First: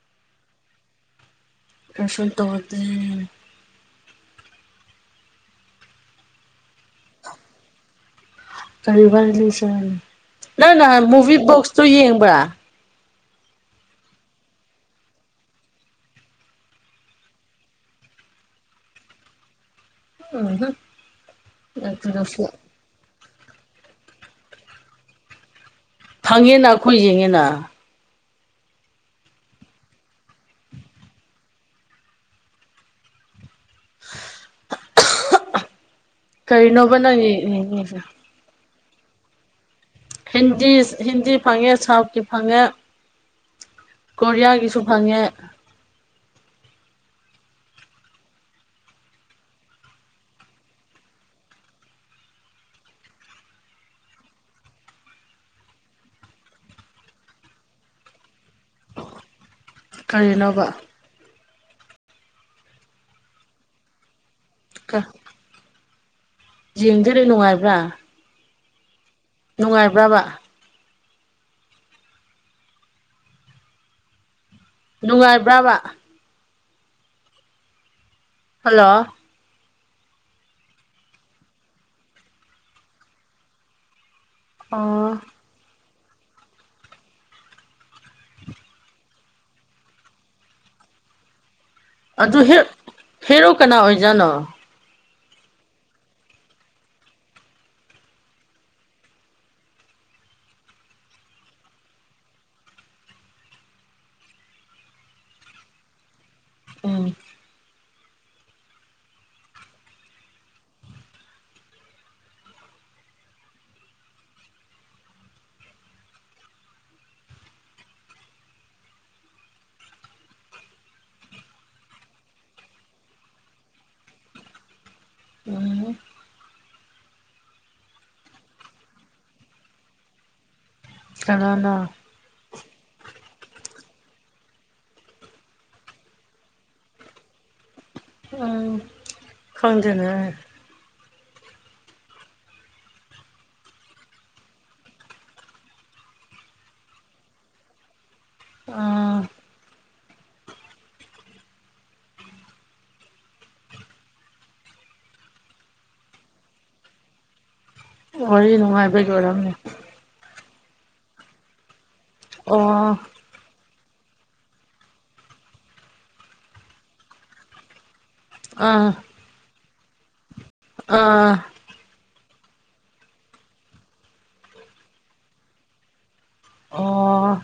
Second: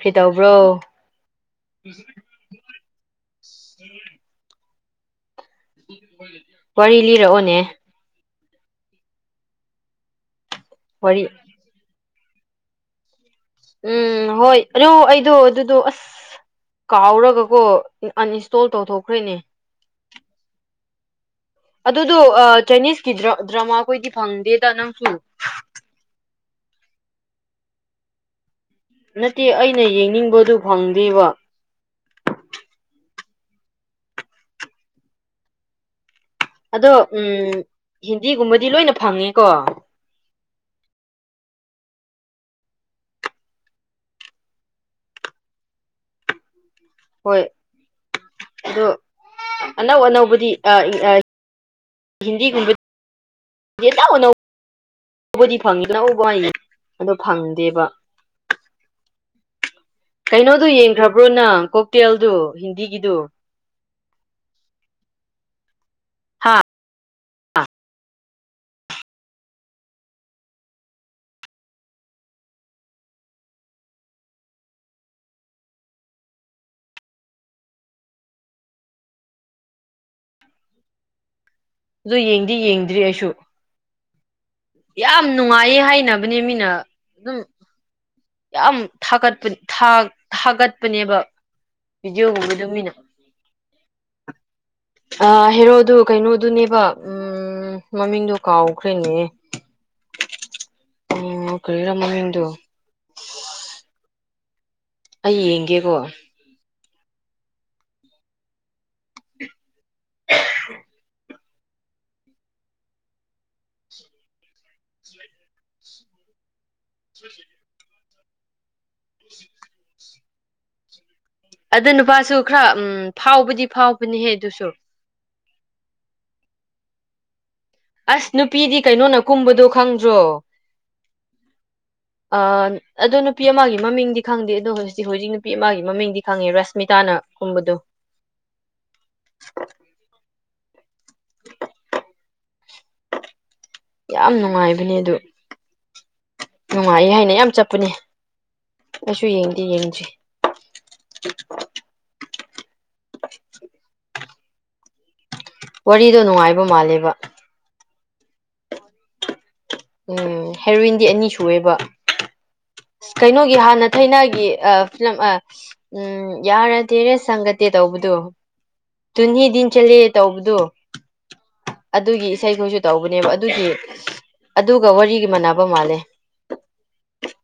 ꯀꯩ ꯇꯧꯕ꯭ꯔꯣ ꯀꯁꯟ ꯇꯧꯇ ꯋꯥꯔꯤ ꯂꯤꯔꯛꯑꯣꯅꯦ ꯀ ꯋꯥꯔꯤ ꯃꯨꯚ ꯣꯣꯛꯁ ꯇ ꯌꯦꯡꯕ ꯎꯝ ꯍꯣꯏ ꯑꯗꯨ ꯑꯩꯗꯣ ꯑꯗꯨꯗꯣ ꯑꯁ ꯀꯥꯎꯔꯒꯀꯣ ꯑꯟꯏꯟꯁꯇꯣꯜ ꯇꯧꯊꯣꯛꯈ꯭ꯔꯦꯅꯦ ꯎ ꯑꯗꯨꯗꯣ ꯆꯥꯏꯅꯤꯁꯀꯤ ꯗ꯭ꯔꯃꯥ ꯑꯩꯈꯣꯏꯗꯤ ꯐꯪꯗꯦꯗ ꯅꯪꯁꯨ ꯍꯪꯉꯦꯅ ꯑꯩꯈꯣꯏ ꯌꯦꯡꯉꯦꯅ ꯅꯠꯇꯦ ꯑꯩꯅ ꯌꯦꯡꯅꯤꯡꯕꯗꯨ ꯐꯪꯗꯦꯕ [unintelligible] ꯑꯗꯣ ꯀꯔꯤꯅꯣꯕ ꯅꯪ ꯎꯝ ꯌꯦꯡꯉꯤꯁꯦ ꯍꯤꯟꯗꯤꯒꯨꯝꯕꯗꯤ ꯂꯣꯏꯅ ꯐꯪꯉꯦꯀꯣ ꯍꯤꯟꯗꯤ ꯍꯤꯟꯗꯤ ꯐꯪꯉꯦ ꯁꯥꯎꯠꯀꯤ ꯐꯪꯉꯦ ꯀꯣꯔꯤꯌꯥꯒꯤꯁꯨ ꯐꯪꯉꯦ ꯍꯣꯏ ꯑꯣ ꯑꯅꯧ ꯑꯅꯧꯕꯗꯤ ꯍꯤꯟꯗꯤꯒꯨꯝꯕꯗ ꯌꯦꯇ ꯎꯅꯧ ꯎꯕꯗꯤ ꯐꯪꯉꯤ ꯀꯅ ꯎꯕ ꯍꯥꯏꯅꯤ ꯑꯗꯣ ꯐꯪꯗꯦꯕ ꯀꯔꯤꯅꯣꯕ ꯀꯩꯅꯣꯗꯨꯣ ꯌꯦꯡꯈ꯭ꯔꯕ꯭ꯔꯣ ꯅꯪ ꯀꯣꯛꯇꯦꯜꯗꯨ ꯍꯤꯟꯗꯤꯒꯤꯗꯨ ꯀ ꯍꯥ ꯤꯡꯖꯔꯤ ꯅꯅꯨꯡꯉꯕꯥ ꯅꯨꯡꯉꯥꯏꯕ꯭ꯔꯕ ꯅꯨꯡꯉꯥꯏꯕ꯭ꯔꯥꯕ ꯍꯜꯂꯣ ꯑꯗꯨ ꯌꯦꯡꯗꯤ ꯌꯦꯡꯗ꯭ꯔꯤ ꯑꯩꯁꯨ ꯑꯣ ꯌꯥꯝ ꯅꯨꯡꯉꯥꯏꯌꯦ ꯍꯥꯏꯅꯤ ꯅꯕꯅꯦ ꯃꯤꯅ ꯑꯗꯨꯝ ꯌꯥꯝꯥꯒꯠꯄ ꯊꯥꯒꯠꯄꯅꯦꯕ ꯑꯗꯨ ꯚꯤꯗꯤꯑꯣꯒꯨꯝꯕꯗꯣ ꯃꯤꯅ ꯍꯦꯔꯣ ꯀꯅꯥ ꯑꯣꯏꯖꯥꯠꯅꯣ ꯑ ꯍꯔꯣꯗꯨ ꯀꯩꯅꯣ ꯑꯗꯨ ꯅ ꯎꯝ ꯃꯃꯤꯡꯗꯣ ꯀꯥꯎꯈ꯭ꯔꯦꯅꯦ ꯑꯣ ꯀꯔꯤꯔꯃ ꯍꯗꯨ ꯑꯩ ꯌꯦꯡꯒꯦꯀꯣ ꯎꯝ ꯎ ꯁꯤ ꯑꯗ ꯅꯨꯄꯥꯁꯨ ꯈꯔ ꯎꯝ ꯐꯥꯎꯕꯗꯤ ꯐꯥꯎꯕꯅꯤꯍꯦ ꯑꯗꯨꯁꯨ ꯎꯝ ꯑꯁ ꯅꯨꯄꯤꯗꯤ ꯀꯩꯅꯣꯅ ꯀꯨꯝꯕꯗꯣ ꯈꯪꯗ꯭ꯔꯣ ꯀꯅꯥꯅꯣ ꯑ ꯑꯗꯨꯗꯅ ꯄꯤ ꯑꯦꯝꯒꯤ ꯃꯃꯤꯡꯗꯤ ꯈꯪꯗꯦ ꯑꯗꯣ ꯍꯧꯖꯤꯛ ꯍꯧꯖꯤꯛ ꯅꯨꯄꯤ ꯑꯃꯒꯤ ꯃꯃꯤꯡꯗꯤ ꯈꯪꯉꯦ ꯔꯁꯃꯤꯇꯥꯅꯒꯨꯝꯕꯗꯣ ꯎꯝ ꯈꯪꯗꯅꯦ ꯌꯥꯝ ꯅꯨꯡꯉꯥꯏꯕꯅꯦ ꯑꯗꯨ ꯅꯨꯡꯉꯥꯏ ꯍꯥꯏꯅ ꯌꯥꯝ ꯆꯠꯄꯅꯦ ꯑꯥ ꯑꯩꯁꯨ ꯌꯦꯡꯗꯦ ꯌꯦꯡꯁꯤ [unintelligible] ꯋꯥꯔꯤꯗꯣ ꯅꯨꯡꯉꯥꯏꯕ ꯃꯥꯜꯂꯦꯕ ꯋꯥ ꯅꯨꯡꯉꯥꯏꯕꯖꯔꯝꯅꯦ ꯎꯝ ꯍꯦꯔꯣꯏꯋꯟꯗꯤ ꯑꯅꯤ ꯁꯨꯑꯦꯕ ꯑꯣ ꯀꯩꯅꯣꯒꯤ ꯍꯥꯥꯟꯅꯠꯇ ꯊꯥꯏꯅꯒꯤ ꯐꯤꯂꯝ ꯎꯝ ꯌꯥꯔꯗꯤꯦꯔꯦ ꯆꯪꯒꯗꯦ ꯇꯧꯕ ꯑꯥ ꯇꯨꯟꯍꯤ ꯇꯟ ꯆꯠꯂꯦ ꯇꯧꯕꯗꯣ ꯑꯥ ꯑꯗꯨꯒꯤ ꯏꯁꯩꯈꯣꯏꯁꯨ ꯇꯧꯕꯅꯦꯕ ꯑꯗꯨꯒꯤ ꯑꯗꯨꯒ ꯋꯥꯔꯤꯒꯤ ꯃꯥꯟꯅꯕ ꯃꯥꯜꯂꯦ ꯑꯣ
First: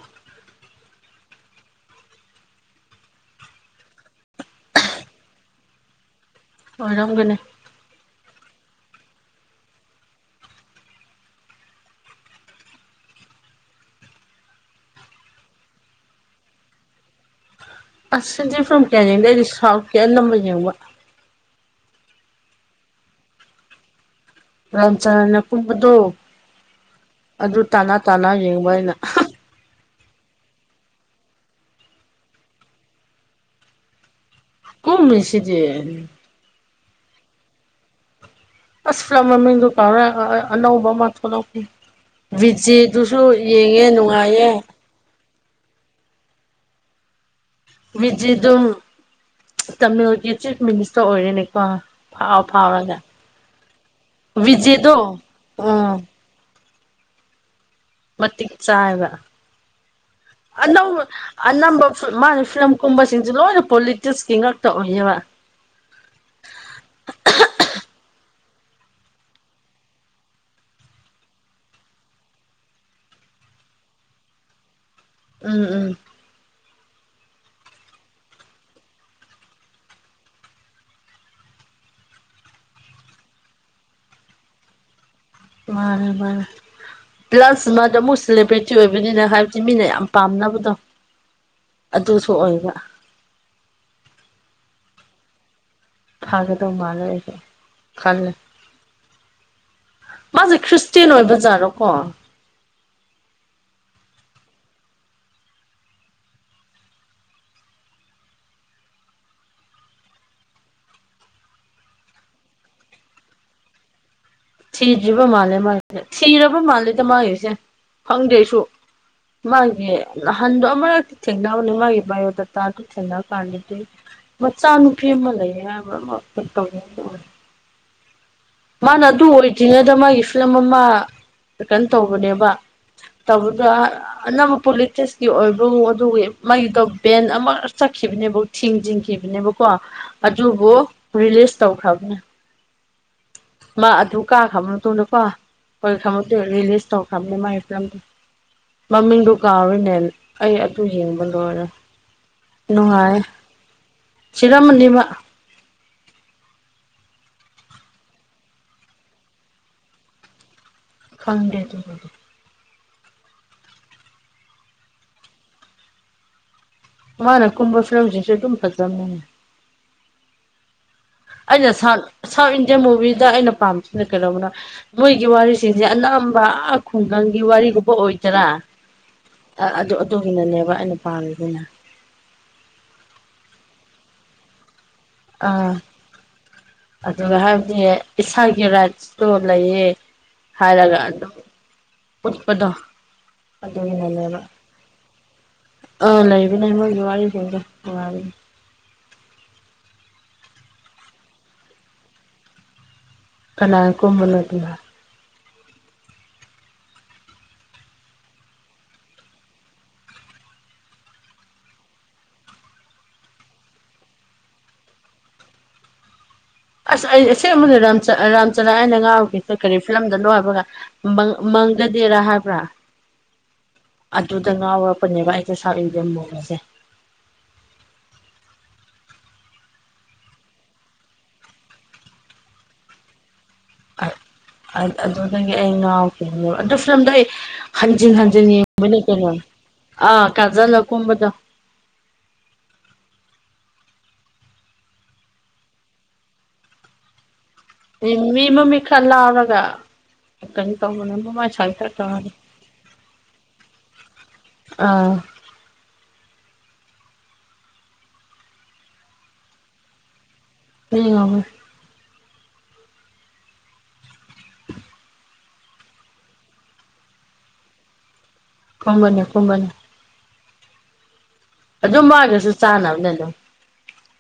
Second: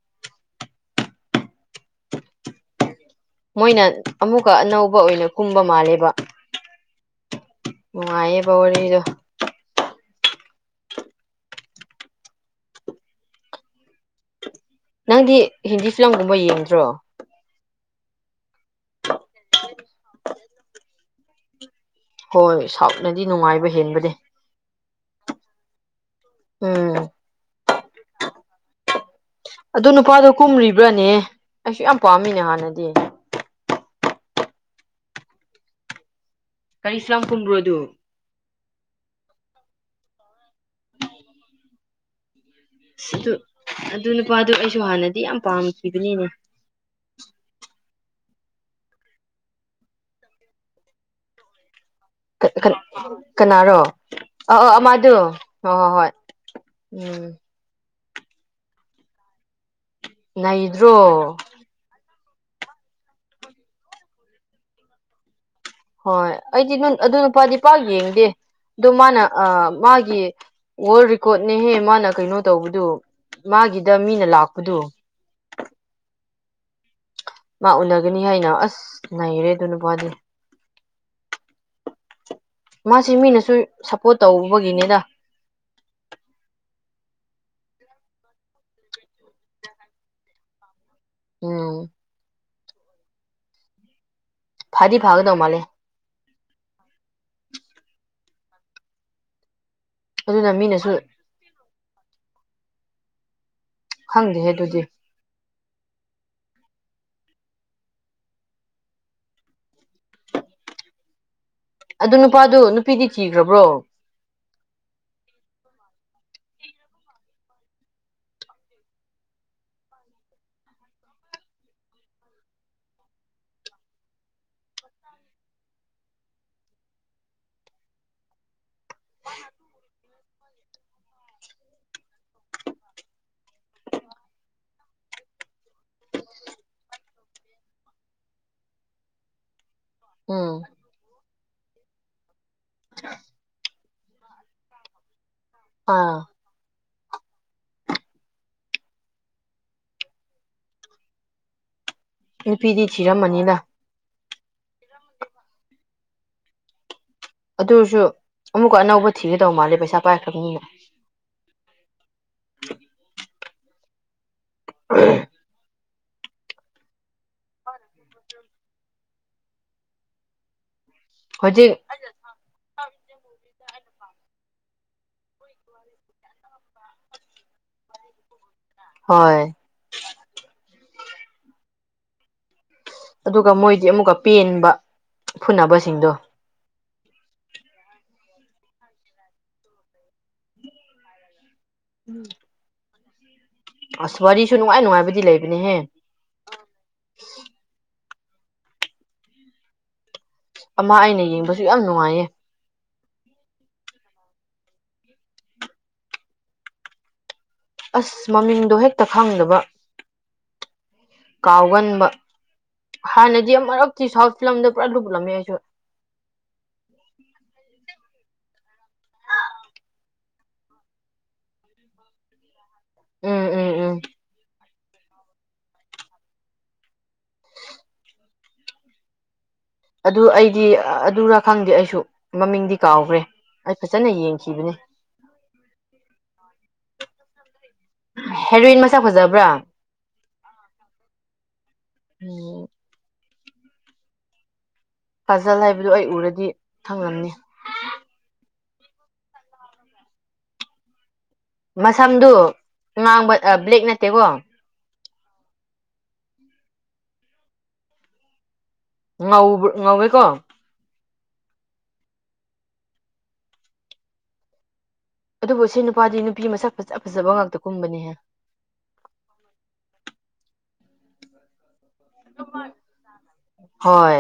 ꯃꯣꯏꯅ ꯑꯃꯨꯛꯀ ꯑꯅꯧꯕ ꯑꯣꯏꯅ ꯀꯨꯝꯕ ꯃꯥꯜꯂꯦꯕ ꯋꯥꯔꯒꯅꯦ ꯅꯨꯡꯉꯥꯏꯌꯦ ꯕꯗꯣ ꯅꯪꯗꯤ ꯍꯤꯟꯗꯤ ꯐꯤꯂꯝꯒꯨꯝꯕ ꯌꯦꯡꯗ꯭ꯔꯣ ꯑꯁꯗꯤ ꯐꯔꯝ ꯀꯌꯥ ꯌꯦꯡꯗꯦ ꯑꯩꯗꯤ ꯁꯥꯎꯠꯀꯤ ꯑꯅꯝꯕ ꯌꯦꯡꯕ ꯍꯣꯏ ꯁꯥꯎꯠꯅꯗꯤ ꯅꯨꯡꯉꯥꯏꯕ ꯍꯦꯟꯕꯅꯦ ꯔꯝꯆꯔꯅ ꯀꯨꯝꯕꯗꯨꯣ ꯎꯝ ꯑꯗꯨ ꯇꯥꯅꯥ ꯇꯥꯅꯥ ꯌꯦꯡꯕ ꯑꯩꯅ ꯑꯗꯨ ꯅꯨꯄꯥꯗꯣ ꯀꯨꯝꯔꯤꯕ꯭ꯔꯅꯦ ꯑꯩꯁꯨ ꯌꯥꯝ ꯄꯥꯝꯃꯤꯅꯦ ꯍꯥꯟꯅꯗꯤ ꯑꯩ ꯀꯝ ꯃꯁꯤꯗꯤ ꯀꯔꯤꯁꯂꯝ ꯀꯨꯝꯔꯣꯗꯨ ꯑꯁ꯭ꯂꯂꯝ ꯃꯃꯤꯡꯗꯨꯀꯥꯔ ꯑꯅꯧꯧꯕ ꯃꯥꯊꯅꯈ ꯑꯁ ꯑꯗꯨ ꯑꯗꯨ ꯅꯨꯡꯉꯥꯏꯌꯦ ꯅꯨꯄꯥꯗꯨ ꯑꯩꯁꯨ ꯍꯥꯟꯅꯗꯤ ꯌꯥꯝ ꯄꯥꯝꯈꯤꯕꯅꯤꯅꯦ ꯀꯖꯤ ꯑꯗꯨꯝ ꯇꯃꯤꯜꯒꯤ ꯆꯤꯐ ꯃꯤꯅꯤꯁꯇꯔ ꯑꯣꯏꯔꯦꯅꯦꯀꯣ ꯐꯥꯎ ꯐꯥꯎꯔꯒ ꯀꯅꯥꯔꯣ ꯑ ꯕꯤꯖꯦꯗꯣ ꯑꯗꯨ ꯍ ꯍꯣꯏ ꯎꯝ ꯍꯣꯏ ꯎꯝ ꯃ ꯆꯥ ꯍꯥꯏꯒ ꯅꯩꯗ꯭ꯔꯣ ꯅ ꯅꯝꯕ ꯃꯥ ꯐꯤꯂꯝ ꯀꯨꯝꯕꯁꯤꯡꯁꯦ ꯂꯣꯏꯅ ꯄꯣꯂꯤꯇꯤꯛꯁꯀꯤ ꯉꯥꯛꯇ ꯑꯣꯏꯌꯦꯕ ꯍꯣꯏ ꯑꯩꯗꯤ ꯑꯗꯨ ꯅꯨꯄꯥꯗꯤ ꯄꯥꯛ ꯌꯦꯡꯗꯦ ꯑꯗꯣ ꯃꯥꯅ ꯃꯥꯒꯤ ꯋꯥꯔꯜ ꯔꯦꯀꯣꯔꯠꯅꯦꯍꯦ ꯃꯥꯅ ꯀꯩꯅꯣ ꯇꯧꯕꯗꯨ ꯃꯥꯒꯤꯗ ꯃꯤꯅ ꯂꯥꯛꯄꯗꯨꯣ ꯎꯝ ꯎꯝ ꯃꯥ ꯎꯅꯒꯅꯤ ꯍꯥꯏꯅ ꯑꯁ ꯉꯔꯦ ꯑꯗꯨ ꯅꯨꯄꯥꯅꯤ ꯃꯥꯁꯤ ꯃꯤꯅꯁꯨ ꯁꯞꯄꯣꯔꯠ ꯇꯧꯕꯒꯤꯅꯤꯗ ꯔ ꯃꯔꯔ ꯄ꯭ꯂꯁ ꯃꯥꯗꯣ ꯑꯃꯨꯛ ꯁꯦꯂꯦꯕ꯭ꯔꯤꯇꯤ ꯑꯣꯏꯕꯅꯤꯅ ꯍꯥꯏꯕꯗꯤ ꯃꯤꯅ ꯌꯥꯝ ꯄꯥꯝꯅꯕꯗꯣ ꯎꯝ ꯑꯗꯨꯁꯨ ꯑꯣꯏꯕ ꯐꯥꯗꯤ ꯐꯥꯒꯗꯧ ꯃꯥꯦ ꯊꯥꯒꯦꯗ ꯃꯥꯔ ꯈꯜ ꯑꯗꯨꯅ ꯃꯥꯁꯦ ꯃꯤꯅꯁꯨ ꯈ꯭ꯔꯤꯁꯇꯦꯟ ꯑꯣꯏꯕꯖꯥꯠꯔꯣꯀꯣ ꯈꯪꯗꯦꯍꯦ ꯑꯗꯨꯗꯤ ꯑꯗꯨ ꯅꯨꯄꯥꯗꯨꯣ ꯅꯨꯄꯤꯗꯤ ꯊꯤꯈ꯭ꯔꯕ꯭ꯔꯣ ꯊꯤꯗ꯭ꯔꯤꯕ ꯃꯥꯜꯂꯦ ꯃꯥꯒꯤꯁꯦ ꯊꯤꯔꯕ ꯃꯥꯜꯂꯦꯗ ꯃꯥꯒꯤꯁꯦ ꯈꯪꯗꯦꯁꯨ ꯃꯥꯒꯤ ꯍꯟꯗ ꯑꯃꯔꯗꯤ ꯆꯦꯡꯅꯕꯅꯦ ꯃꯥꯒꯤ ꯌꯣꯗꯠꯇ ꯑꯗꯨ ꯆꯦꯡꯉ ꯀꯥꯟꯗꯦ ꯃꯆꯥꯅ ꯐꯦ ꯃ ꯂꯩ ꯃꯔ ꯃꯥꯅ ꯑꯗꯨ ꯑꯣꯏꯗ꯭ꯔꯤꯉꯩꯗ ꯃꯥꯒꯤ ꯐꯤꯂꯝ ꯑꯃ ꯀꯩꯅꯣ ꯇꯧꯕꯅꯦꯕ ꯇꯧꯕꯗ ꯑꯅꯧꯕ ꯄꯣꯂꯤꯇꯤꯛꯁꯀꯤ ꯑꯣꯏꯕ ꯑꯗꯨꯒꯤ ꯃꯒꯤꯗꯣ ꯚꯦꯟ ꯑꯃ ꯆꯠꯈꯤ ꯈꯤꯕꯅꯦꯕꯨ ꯊꯤꯡ ꯆꯤꯡꯈꯤꯕꯅꯦꯕꯀꯣ ꯎꯝ ꯑꯗꯨꯕꯨ ꯔꯤꯂꯤꯁ ꯇꯧꯈ꯭ꯔꯕꯅꯦ ꯑ ꯃꯥ ꯑꯗꯨ ꯀꯥ ꯈꯕꯛꯇꯧꯅꯀꯣ ꯍꯣꯏ ꯑꯥ ꯈꯪꯃꯛꯇꯣꯏ ꯔꯤꯂꯤꯁ ꯇꯧ ꯈꯞꯅꯦ ꯃꯥꯥꯏ ꯐꯂꯝꯗ ꯃꯃꯤꯡꯗꯨꯣ ꯀꯥꯎꯔꯤꯅꯦ ꯑꯩ ꯑꯗꯨ ꯍꯡꯕ ꯂꯣꯏꯔꯦ ꯅꯨꯄꯤꯗꯤ ꯊꯤꯔꯝꯃꯅꯤꯅ ꯁꯤꯔꯃꯅꯤꯃ ꯑꯗꯨꯁꯨ ꯑꯃꯨꯛꯀ ꯑꯅꯧꯕ ꯊꯤꯒꯗꯧ ꯃꯥꯜꯂꯦ ꯄꯩꯁꯥ ꯄꯥꯏꯈꯛꯅꯤꯗ ꯈꯪꯗꯦ ꯑꯗꯨ [inaudible] ꯃꯥꯅ ꯀꯨꯨꯝꯚ ꯐ ꯔꯧꯖꯤꯁꯦ ꯇꯝ ꯐꯝꯅꯅꯦ ꯑꯩꯅ ꯍꯧꯖꯤꯛ ꯁꯥꯟ ꯏꯟꯗꯤꯌꯥ ꯃꯨꯕꯤꯤꯗ ꯑꯩꯅ ꯄꯥꯝꯁꯤꯅ ꯀꯩꯗꯧꯕꯅꯣ ꯃꯣꯏꯒꯤ ꯋꯥꯔꯤꯁꯤꯡꯁꯦ ꯑꯅꯝꯕ ꯈꯨꯡꯒꯪꯒꯤ ꯋꯥꯔꯤꯒꯨꯝꯕ ꯑꯣꯏꯗꯣꯏꯔꯥ ꯍꯣꯏ ꯑꯗꯨ ꯑꯗꯨꯒꯤꯅꯅꯦꯕ ꯑꯩꯅ ꯄꯥꯝꯃꯤꯕꯅ ꯑꯗꯨꯒ ꯃꯣꯏꯗꯤ ꯑꯃꯨꯛꯀ ꯄꯦꯟꯕ ꯑꯥ ꯐꯨꯅꯕꯁꯤꯡꯗꯣ ꯑꯗꯨꯒ ꯍꯥꯏꯕꯗꯤ ꯏꯁꯥꯒꯤ ꯔꯥꯏꯠꯁꯇꯣ ꯂꯩꯌꯦ ꯍꯥꯏꯔꯒ ꯑꯗꯨꯝ ꯄꯨꯠꯄꯗ ꯑꯁ ꯑꯗꯨꯒꯤꯅꯅꯦꯕ ꯋꯥꯔꯤꯁꯨ ꯅꯨꯡꯉꯥꯏ ꯅꯨꯡꯉꯥꯏꯕꯗꯤ ꯂꯩꯕꯅꯦꯍꯦ ꯑꯥ ꯂꯩꯕꯅꯦ ꯃꯣꯏꯒꯤ ꯋꯥꯔꯤ ꯐꯗ ꯔꯤꯅꯤ ꯑꯃ ꯑꯩꯅ ꯌꯦꯡꯕꯁꯨ ꯌꯥꯝ ꯅꯨꯡꯉꯥꯏꯌꯦ ꯀꯅꯥ ꯀꯨꯝꯃꯂꯗ ꯑꯁ ꯃꯃꯤꯡꯗꯣ ꯍꯦꯛꯇ ꯈꯪꯗꯕ ꯀꯥꯎꯒꯟꯕ ꯍꯥꯟꯅꯗꯤ ꯑꯃ ꯃꯔꯛꯇꯤ ꯁꯥꯎꯠ ꯐꯤꯂꯝꯗ ꯄꯨꯔꯥ ꯂꯨꯠꯂꯝꯃꯦ ꯑꯩꯁꯨ ꯑꯁ ꯑꯩ ꯑ ꯑꯃꯗ ꯔꯥꯝꯆꯔꯥ ꯑꯩꯅ ꯉꯥꯎꯒꯦꯁ ꯀꯔꯤ ꯐꯤꯂꯝꯗ ꯂꯣꯏꯕ ꯃꯪꯒꯗꯦꯔꯥ ꯍꯥꯏꯕ꯭ꯔꯥ ꯎꯝ ꯎꯝ ꯎꯝ ꯑꯗꯨꯗ ꯉꯥꯎꯔꯕ ꯄꯟꯦꯚꯁꯦ ꯁꯕꯤꯗꯃꯣꯒꯁꯦ ꯑꯗꯨ ꯑꯩꯗꯤ ꯑꯗꯨꯔꯥ ꯈꯪꯗꯦ ꯑꯩꯁꯨ ꯃꯃꯤꯡꯗꯤ ꯀꯥꯎꯈ꯭ꯔꯦ ꯑꯩ ꯐꯖꯅ ꯌꯦꯡꯈꯤꯕꯅꯦ ꯑꯗꯨꯗꯒꯤ ꯑꯩ ꯉꯥꯎꯈꯤꯕ ꯑꯗꯨ ꯐꯤꯂꯝꯗꯣ ꯑꯩ ꯍꯟꯖꯤꯟ ꯍꯟꯖꯤꯟ ꯍꯦꯔꯣꯏꯟ ꯌꯦꯡꯕꯅꯦ ꯃꯁꯛ ꯀꯩꯅꯣꯅꯤ ꯐꯖꯕ꯭ꯔꯥ ꯑꯥ ꯀꯥꯖꯂꯀꯨꯝꯕꯗꯣ ꯑꯣ ꯄꯥꯖꯜ ꯍꯥꯏꯕꯗꯨ ꯑꯩ ꯎꯔꯗꯤ ꯊꯪꯂꯝꯅꯤ ꯎꯝ ꯃꯤ ꯃꯃꯤꯠ ꯈꯔ ꯂꯥꯎꯔꯒ ꯀꯩꯅꯣ ꯇꯧꯕꯅ ꯆ ꯊ ꯇꯔ ꯃꯁꯝꯗꯨ ꯉꯥꯡꯕ ꯕ꯭ꯂꯦꯛ ꯅꯠꯇꯦꯀꯣ ꯑꯥ ꯉꯧꯕ ꯉꯧꯋꯦꯀꯣ ꯂꯩꯉꯕꯨ ꯑꯗꯨꯕꯨ ꯁꯤ ꯅꯨꯄꯥꯗꯤ ꯅꯨꯄꯤ ꯃꯁꯛ ꯐꯖ ꯐꯖꯕ ꯉꯥꯛꯇ ꯀꯨꯝꯕꯅꯤꯍꯦ ꯀꯒꯅꯤ ꯀꯒꯅꯤ ꯑꯗꯨ ꯃꯥꯒꯁꯨ ꯆꯥꯅꯕꯅꯦ ꯑꯗꯨꯝ ꯍꯣꯏ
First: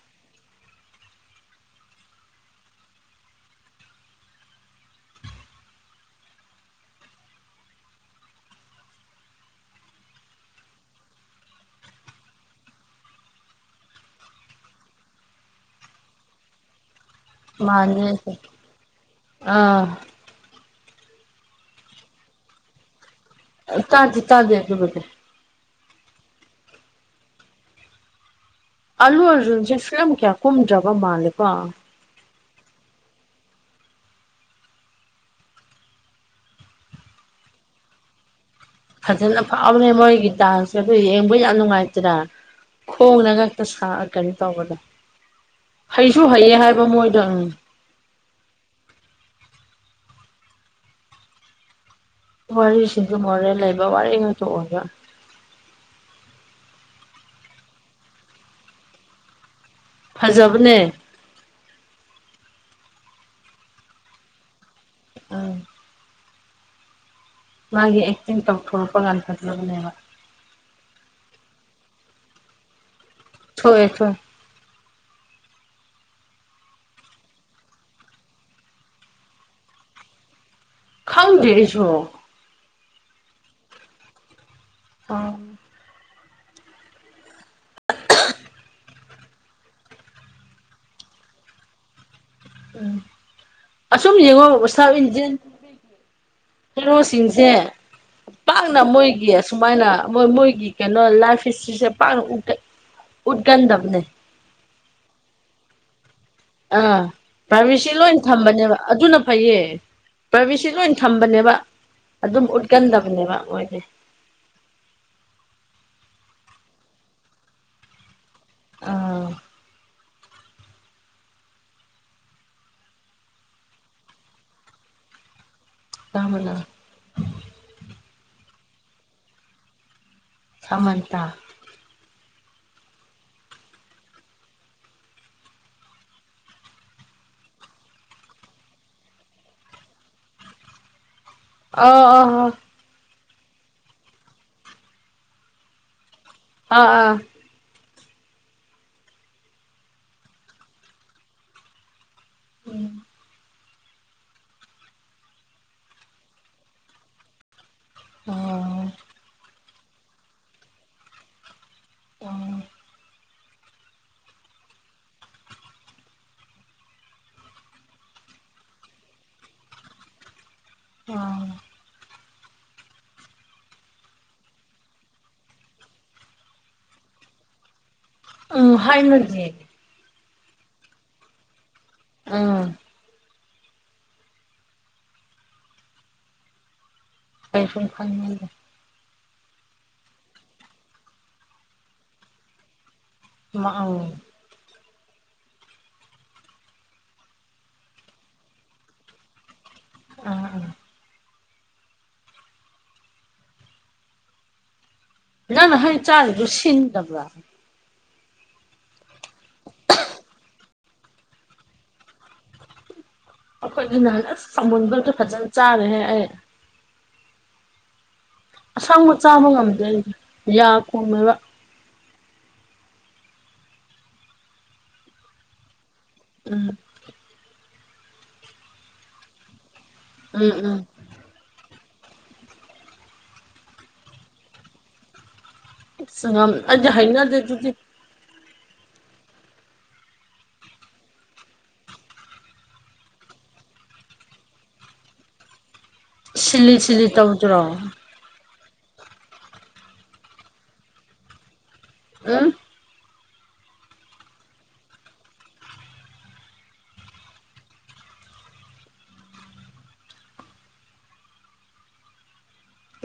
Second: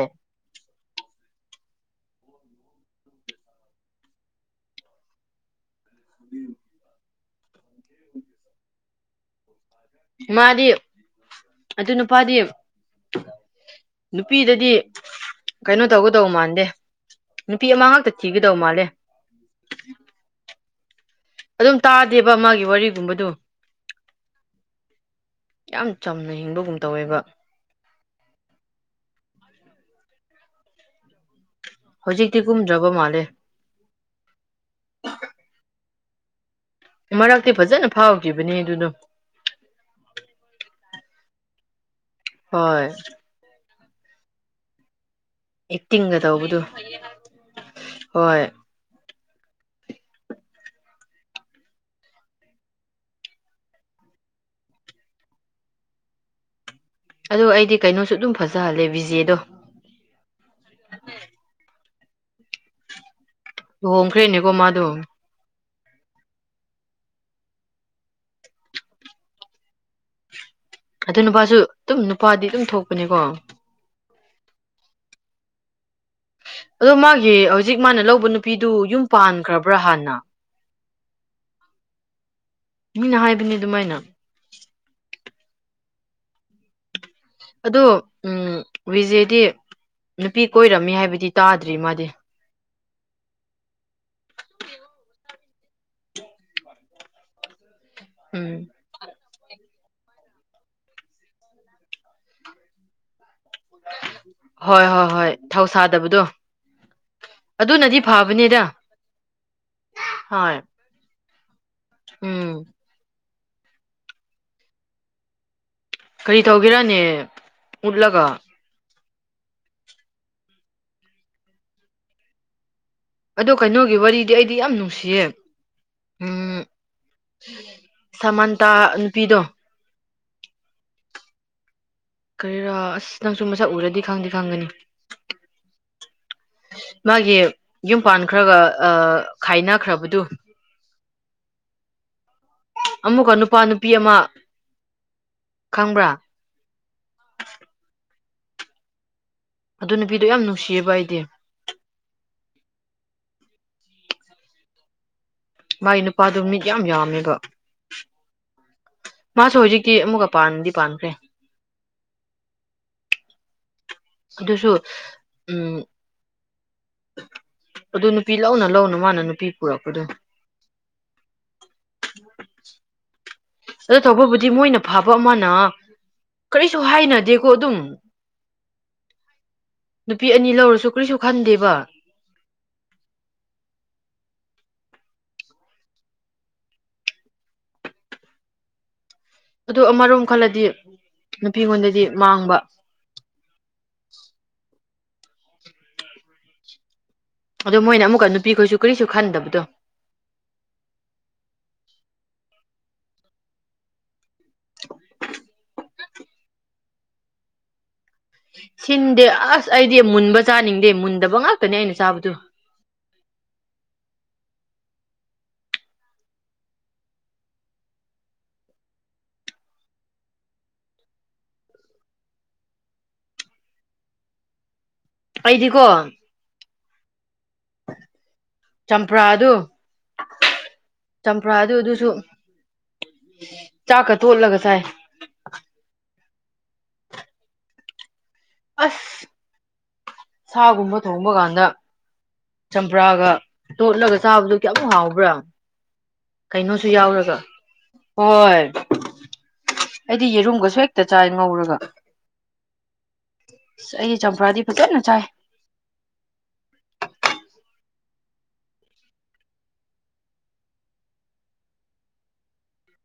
ꯎꯝ ꯃꯥꯗꯤ ꯑꯗꯨ ꯅꯨꯄꯥꯗꯤꯝ ꯅꯨꯄꯤꯗꯗꯤ ꯀꯩꯅꯣ ꯇꯧꯒꯗꯧꯕ ꯃꯥꯟꯗꯦ ꯅꯨꯄꯤ ꯑꯃ ꯃꯥꯅꯦ ꯉꯥꯛꯇ ꯊꯤꯒꯗꯧ ꯃꯥꯜꯂꯦ ꯑꯥ ꯑꯗꯨꯝ ꯇꯥꯗꯦꯕ ꯃꯥꯒꯤ ꯋꯥꯔꯤꯒꯨꯝꯕꯗ ꯇꯥꯖꯦ ꯇꯥꯖꯦ ꯑꯗꯨꯦꯦ ꯌꯥꯝ ꯆꯝꯅ ꯍꯤꯡꯕꯒꯨꯝ ꯇꯧꯋꯦꯕ ꯑꯜꯨ ꯑꯔꯖꯁ ꯏꯁꯂꯝ ꯀꯌꯥ ꯀꯣꯨꯝꯖꯕ ꯃꯥꯂꯕꯣ ꯍꯧꯖꯤꯛꯇꯤ ꯀꯨꯝꯗ꯭ꯔꯕ ꯃꯥꯜꯂꯦ ꯃꯔꯔꯒꯗꯤ ꯐꯖꯦꯅ ꯐꯥꯎꯈꯤꯕ ꯐꯖꯅ ꯐꯥꯎꯔꯦ ꯃꯣꯏꯒꯤ ꯗꯥꯟꯁꯁ ꯑꯗꯨ ꯌꯦꯡꯕ ꯌꯥꯝ ꯅꯨꯡꯉꯥꯏꯇ꯭ꯔ ꯍꯣꯏ ꯈꯣꯡꯡꯂꯒ ꯇꯁ ꯀꯩꯅꯣ ꯇꯧꯕꯗ ꯑꯦꯛꯇꯤꯡꯒ ꯍꯩꯁꯨ ꯍꯩꯌꯦ ꯇꯧꯕꯗꯣ ꯍꯥꯏꯕ ꯃꯣꯏꯗ ꯎꯪ ꯍꯣꯏ ꯋꯥꯔꯤꯁꯤꯁꯨ ꯃꯣꯔꯦ ꯂꯩꯕ ꯋꯥꯔꯤ ꯈꯇꯣꯛꯑꯒ ꯑꯗꯣ ꯑꯩꯗꯤ ꯀꯩꯅꯣꯁꯨ ꯑꯗꯨꯝ ꯐꯖꯍꯜꯂꯦ ꯕꯤꯖꯦꯗꯣ ꯐꯖꯕꯅꯦ ꯂꯨꯍꯣꯡꯈ꯭ꯔꯦꯅꯦꯀꯣ ꯃꯥꯗꯣ ꯑꯝ ꯃꯥꯦ ꯑꯦ ꯇꯤꯡ ꯇꯞ ꯐꯜꯄꯣꯒꯠꯂꯕꯅꯦꯕ ꯑꯗꯨ ꯅꯨꯄꯥꯁꯨ ꯑꯗꯨꯝ ꯅꯨꯄꯥꯗꯤ ꯑꯗꯨꯝ ꯊꯣꯛꯄꯅꯤꯀꯣ ꯊꯣꯛꯑꯦ ꯊꯣꯛꯑꯦ ꯑꯗꯣ ꯃꯥꯒꯤ ꯍꯧꯖꯤꯛ ꯃꯥꯅ ꯂꯧꯕ ꯅꯨꯄꯤꯗꯨ ꯌꯨꯝ ꯄꯥꯟꯈ꯭ꯔꯕ꯭ꯔꯥ ꯍꯥꯟꯅ ꯈꯪꯗꯦꯁꯨꯣ ꯃꯤꯅ ꯍꯥꯏꯕꯅꯤ ꯑꯗꯨꯃꯥꯏꯅ ꯑꯥ ꯑꯗꯣ ꯎꯝ ꯋꯖꯦꯗꯤ ꯅꯨꯄꯤ ꯀꯣꯏꯔꯝꯃꯤ ꯍꯥꯏꯕꯗꯤ ꯇꯥꯗ꯭ꯔꯤ ꯃꯥꯗꯤ ꯎꯝ ꯑꯁꯨꯝ ꯌꯦꯡꯉꯣ ꯁꯥꯁ ꯀꯩꯅꯣꯁꯤꯡꯁꯦ ꯎꯝ ꯄꯥꯛꯅ ꯃꯣꯏꯒꯤ ꯑꯁꯨꯝ ꯃꯥꯏꯅ ꯃꯣꯏ ꯃꯣꯏꯒꯤ ꯀꯩꯅꯣ ꯂꯥꯏꯐ ꯍꯤꯁꯇ꯭ꯔꯤꯁꯦ ꯄ ꯎ ꯍꯣꯏ ꯍꯣꯏ ꯍꯣꯏ ꯊꯧ ꯁꯥꯗꯕꯗꯣ ꯑꯥ ꯄ꯭ꯔꯥꯏꯚꯦꯁꯤ ꯂꯣꯏ ꯊꯝꯕꯅꯦꯕ ꯑꯗꯨꯅ ꯐꯩꯌꯦ ꯍꯣꯏ ꯄꯕꯤꯁꯤ ꯂ ꯑꯣꯏꯅ ꯊꯝꯕꯅꯦ ꯑꯗꯨ ꯎꯝ ꯎꯠꯀꯟꯗꯕꯅꯦꯕ ꯃꯣꯏꯅꯦ ꯀꯔꯤ ꯇꯧꯒꯦꯔꯅꯦ ꯃꯨꯠꯂꯒ ꯑꯥ ꯑꯗꯣ ꯀꯩꯅꯣꯒꯤ ꯋꯥꯔꯤꯗꯤ ꯑꯩꯗꯤ ꯌꯥꯝ ꯅꯨꯡꯁꯤꯌꯦ ꯀꯃ ꯂ ꯎꯝ ꯁꯃꯟꯇꯥ ꯅꯨꯄꯤꯗꯣ ꯁꯃꯟꯇ ꯀꯔꯤꯔꯥ ꯑꯁ ꯅꯪꯁꯨ ꯃꯁꯛ ꯎꯔꯗꯤ ꯈꯪꯗꯦ ꯈꯪꯒꯅꯤ [unintelligible] ꯃꯥꯒꯤ ꯌꯨꯝꯄꯥꯟ ꯈ꯭ꯔꯒ ꯈꯥꯏꯅꯈ꯭ꯔꯕꯗꯨ ꯑꯣ ꯑꯣ ꯑꯃꯨꯛꯀ ꯅꯨꯄꯥ ꯅꯨꯄꯤ ꯑꯃ ꯈꯪꯕ꯭ꯔꯥ ꯑꯥ ꯑꯥ ꯑꯗꯨ ꯅꯨꯄꯤꯗꯣ ꯌꯥꯝ ꯅꯨꯡꯁꯤꯌꯦꯕ ꯑꯩꯗꯤ ꯎꯝ ꯃꯥꯒꯤ ꯅꯨꯄꯥꯗꯨꯣ ꯃꯤꯠ ꯌꯥꯝ ꯌꯥꯝꯃꯦꯕ ꯑꯣ ꯑꯁ ꯍꯧꯖꯤꯛꯇꯤ ꯑꯃꯨꯛꯀ ꯄꯥꯟꯗꯤ ꯄꯥꯟꯈ꯭ꯔꯦ ꯑ ꯑꯗꯨꯁꯨ ꯎꯝ ꯑꯗꯨ ꯅꯨꯄꯤ ꯂꯧꯅ ꯂꯧꯅ ꯃꯥꯅ ꯅꯨꯄꯤ ꯄꯨꯔꯛꯄꯗꯣ ꯑ ꯑꯗꯨ ꯇꯧꯕꯕꯨꯗꯤ ꯃꯣꯏꯅ ꯐꯕ ꯑꯃꯅ ꯀꯔꯤꯁꯨ ꯍꯥꯏꯅꯗꯦꯀꯣ ꯑꯗꯨꯝ ꯎꯝ ꯍꯥꯏ ꯃꯔꯖꯤ ꯅꯨꯄꯤ ꯑꯅꯤ ꯂꯧꯔꯁꯨ ꯀꯔꯤꯁꯨ ꯈꯟꯗꯦꯕ ꯑꯥ ꯀꯩꯔꯨꯝ ꯈꯦ ꯑꯗꯨ ꯑꯃꯔꯣꯝ ꯈꯜꯂꯗꯤ ꯅꯨꯄꯤꯉꯣꯟꯗꯗꯤ ꯃꯥꯡꯕ ꯑꯃ ꯑꯗꯣ ꯃꯣꯏꯅ ꯑꯃꯨꯛꯀ ꯅꯨꯄꯤꯈꯣꯏꯁꯨ ꯀꯔꯤꯁꯨ ꯈꯟꯗꯕꯗꯣ ꯎꯝ ꯎꯝ ꯍꯣꯏ ꯆꯥꯕꯨ ꯁꯤꯤꯟꯗꯕ꯭ꯔ ꯁꯤꯟꯗꯦ ꯑꯁ ꯑꯩꯗꯤ ꯃꯨꯟꯕ ꯆꯥꯅꯤꯡꯗꯦ ꯃꯨꯟꯗꯕ ꯉꯥꯛꯇꯅꯦ ꯑꯩꯅ ꯆꯥꯕꯗꯨ ꯑꯩꯈꯣꯏꯒꯤ ꯅꯍꯥꯟꯁ ꯀꯃꯨꯟꯕꯛꯇ ꯐꯖꯅ ꯆꯥꯔꯦꯍꯦ ꯑꯩ ꯑꯁꯥꯡꯕ ꯆꯥꯕ ꯉꯝꯗꯦ ꯑꯩꯗꯤ ꯌꯥ ꯀꯣꯃꯦꯕ ꯑꯩꯗꯤꯀꯣ ꯎꯝ ꯆꯝꯄ꯭ꯔꯥ ꯑꯗꯨ ꯎꯝ ꯎꯝ ꯆꯝꯄ꯭ꯔꯥꯗꯨ ꯑꯗꯨ ꯁꯨ ꯆꯥꯛꯀ ꯊꯣꯠꯂꯒ ꯁꯥꯏ ꯁ ꯑꯖ ꯍꯥꯏꯅꯗꯗꯨꯗꯤ ꯑꯁ ꯁꯥꯒꯨꯝꯕ ꯊꯣꯡꯕ ꯀꯥꯟꯗ ꯆꯝꯄ꯭ꯔꯥꯒ ꯇꯣꯠꯂꯒ ꯆꯥꯕꯗꯨꯣ ꯀꯌꯥꯃꯨꯛ ꯍꯥꯎꯕ꯭ꯔꯥ ꯁꯤꯜꯂꯤ ꯀꯩꯅꯣꯁꯨ ꯁꯤꯜꯂꯤ ꯌꯥꯎꯔꯒ ꯇꯧꯗ꯭ꯔꯣ ꯍꯣꯏ ꯑꯩꯗꯤ ꯌꯦꯔꯨꯝꯒꯁꯨ ꯍꯦꯛꯇ ꯆꯥꯏ ꯉꯧꯔꯒ ꯑꯝ ꯆꯍꯤ ꯆꯝꯄ꯭ꯔꯥꯗꯤ ꯐꯖꯦꯅ ꯆ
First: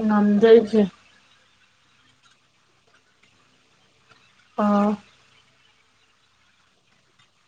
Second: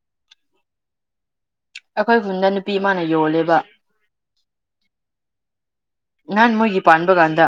ꯉꯗꯁꯦ ꯑꯩꯈꯣꯏ ꯈꯨꯟꯗ ꯅꯨꯄꯤ ꯏꯃꯥꯅ ꯌꯣꯜꯂꯦꯕ ꯑ ꯅꯥꯟ ꯃꯣꯏꯒꯤ ꯄꯥꯟꯕꯥꯟꯕ ꯀꯥꯟꯗ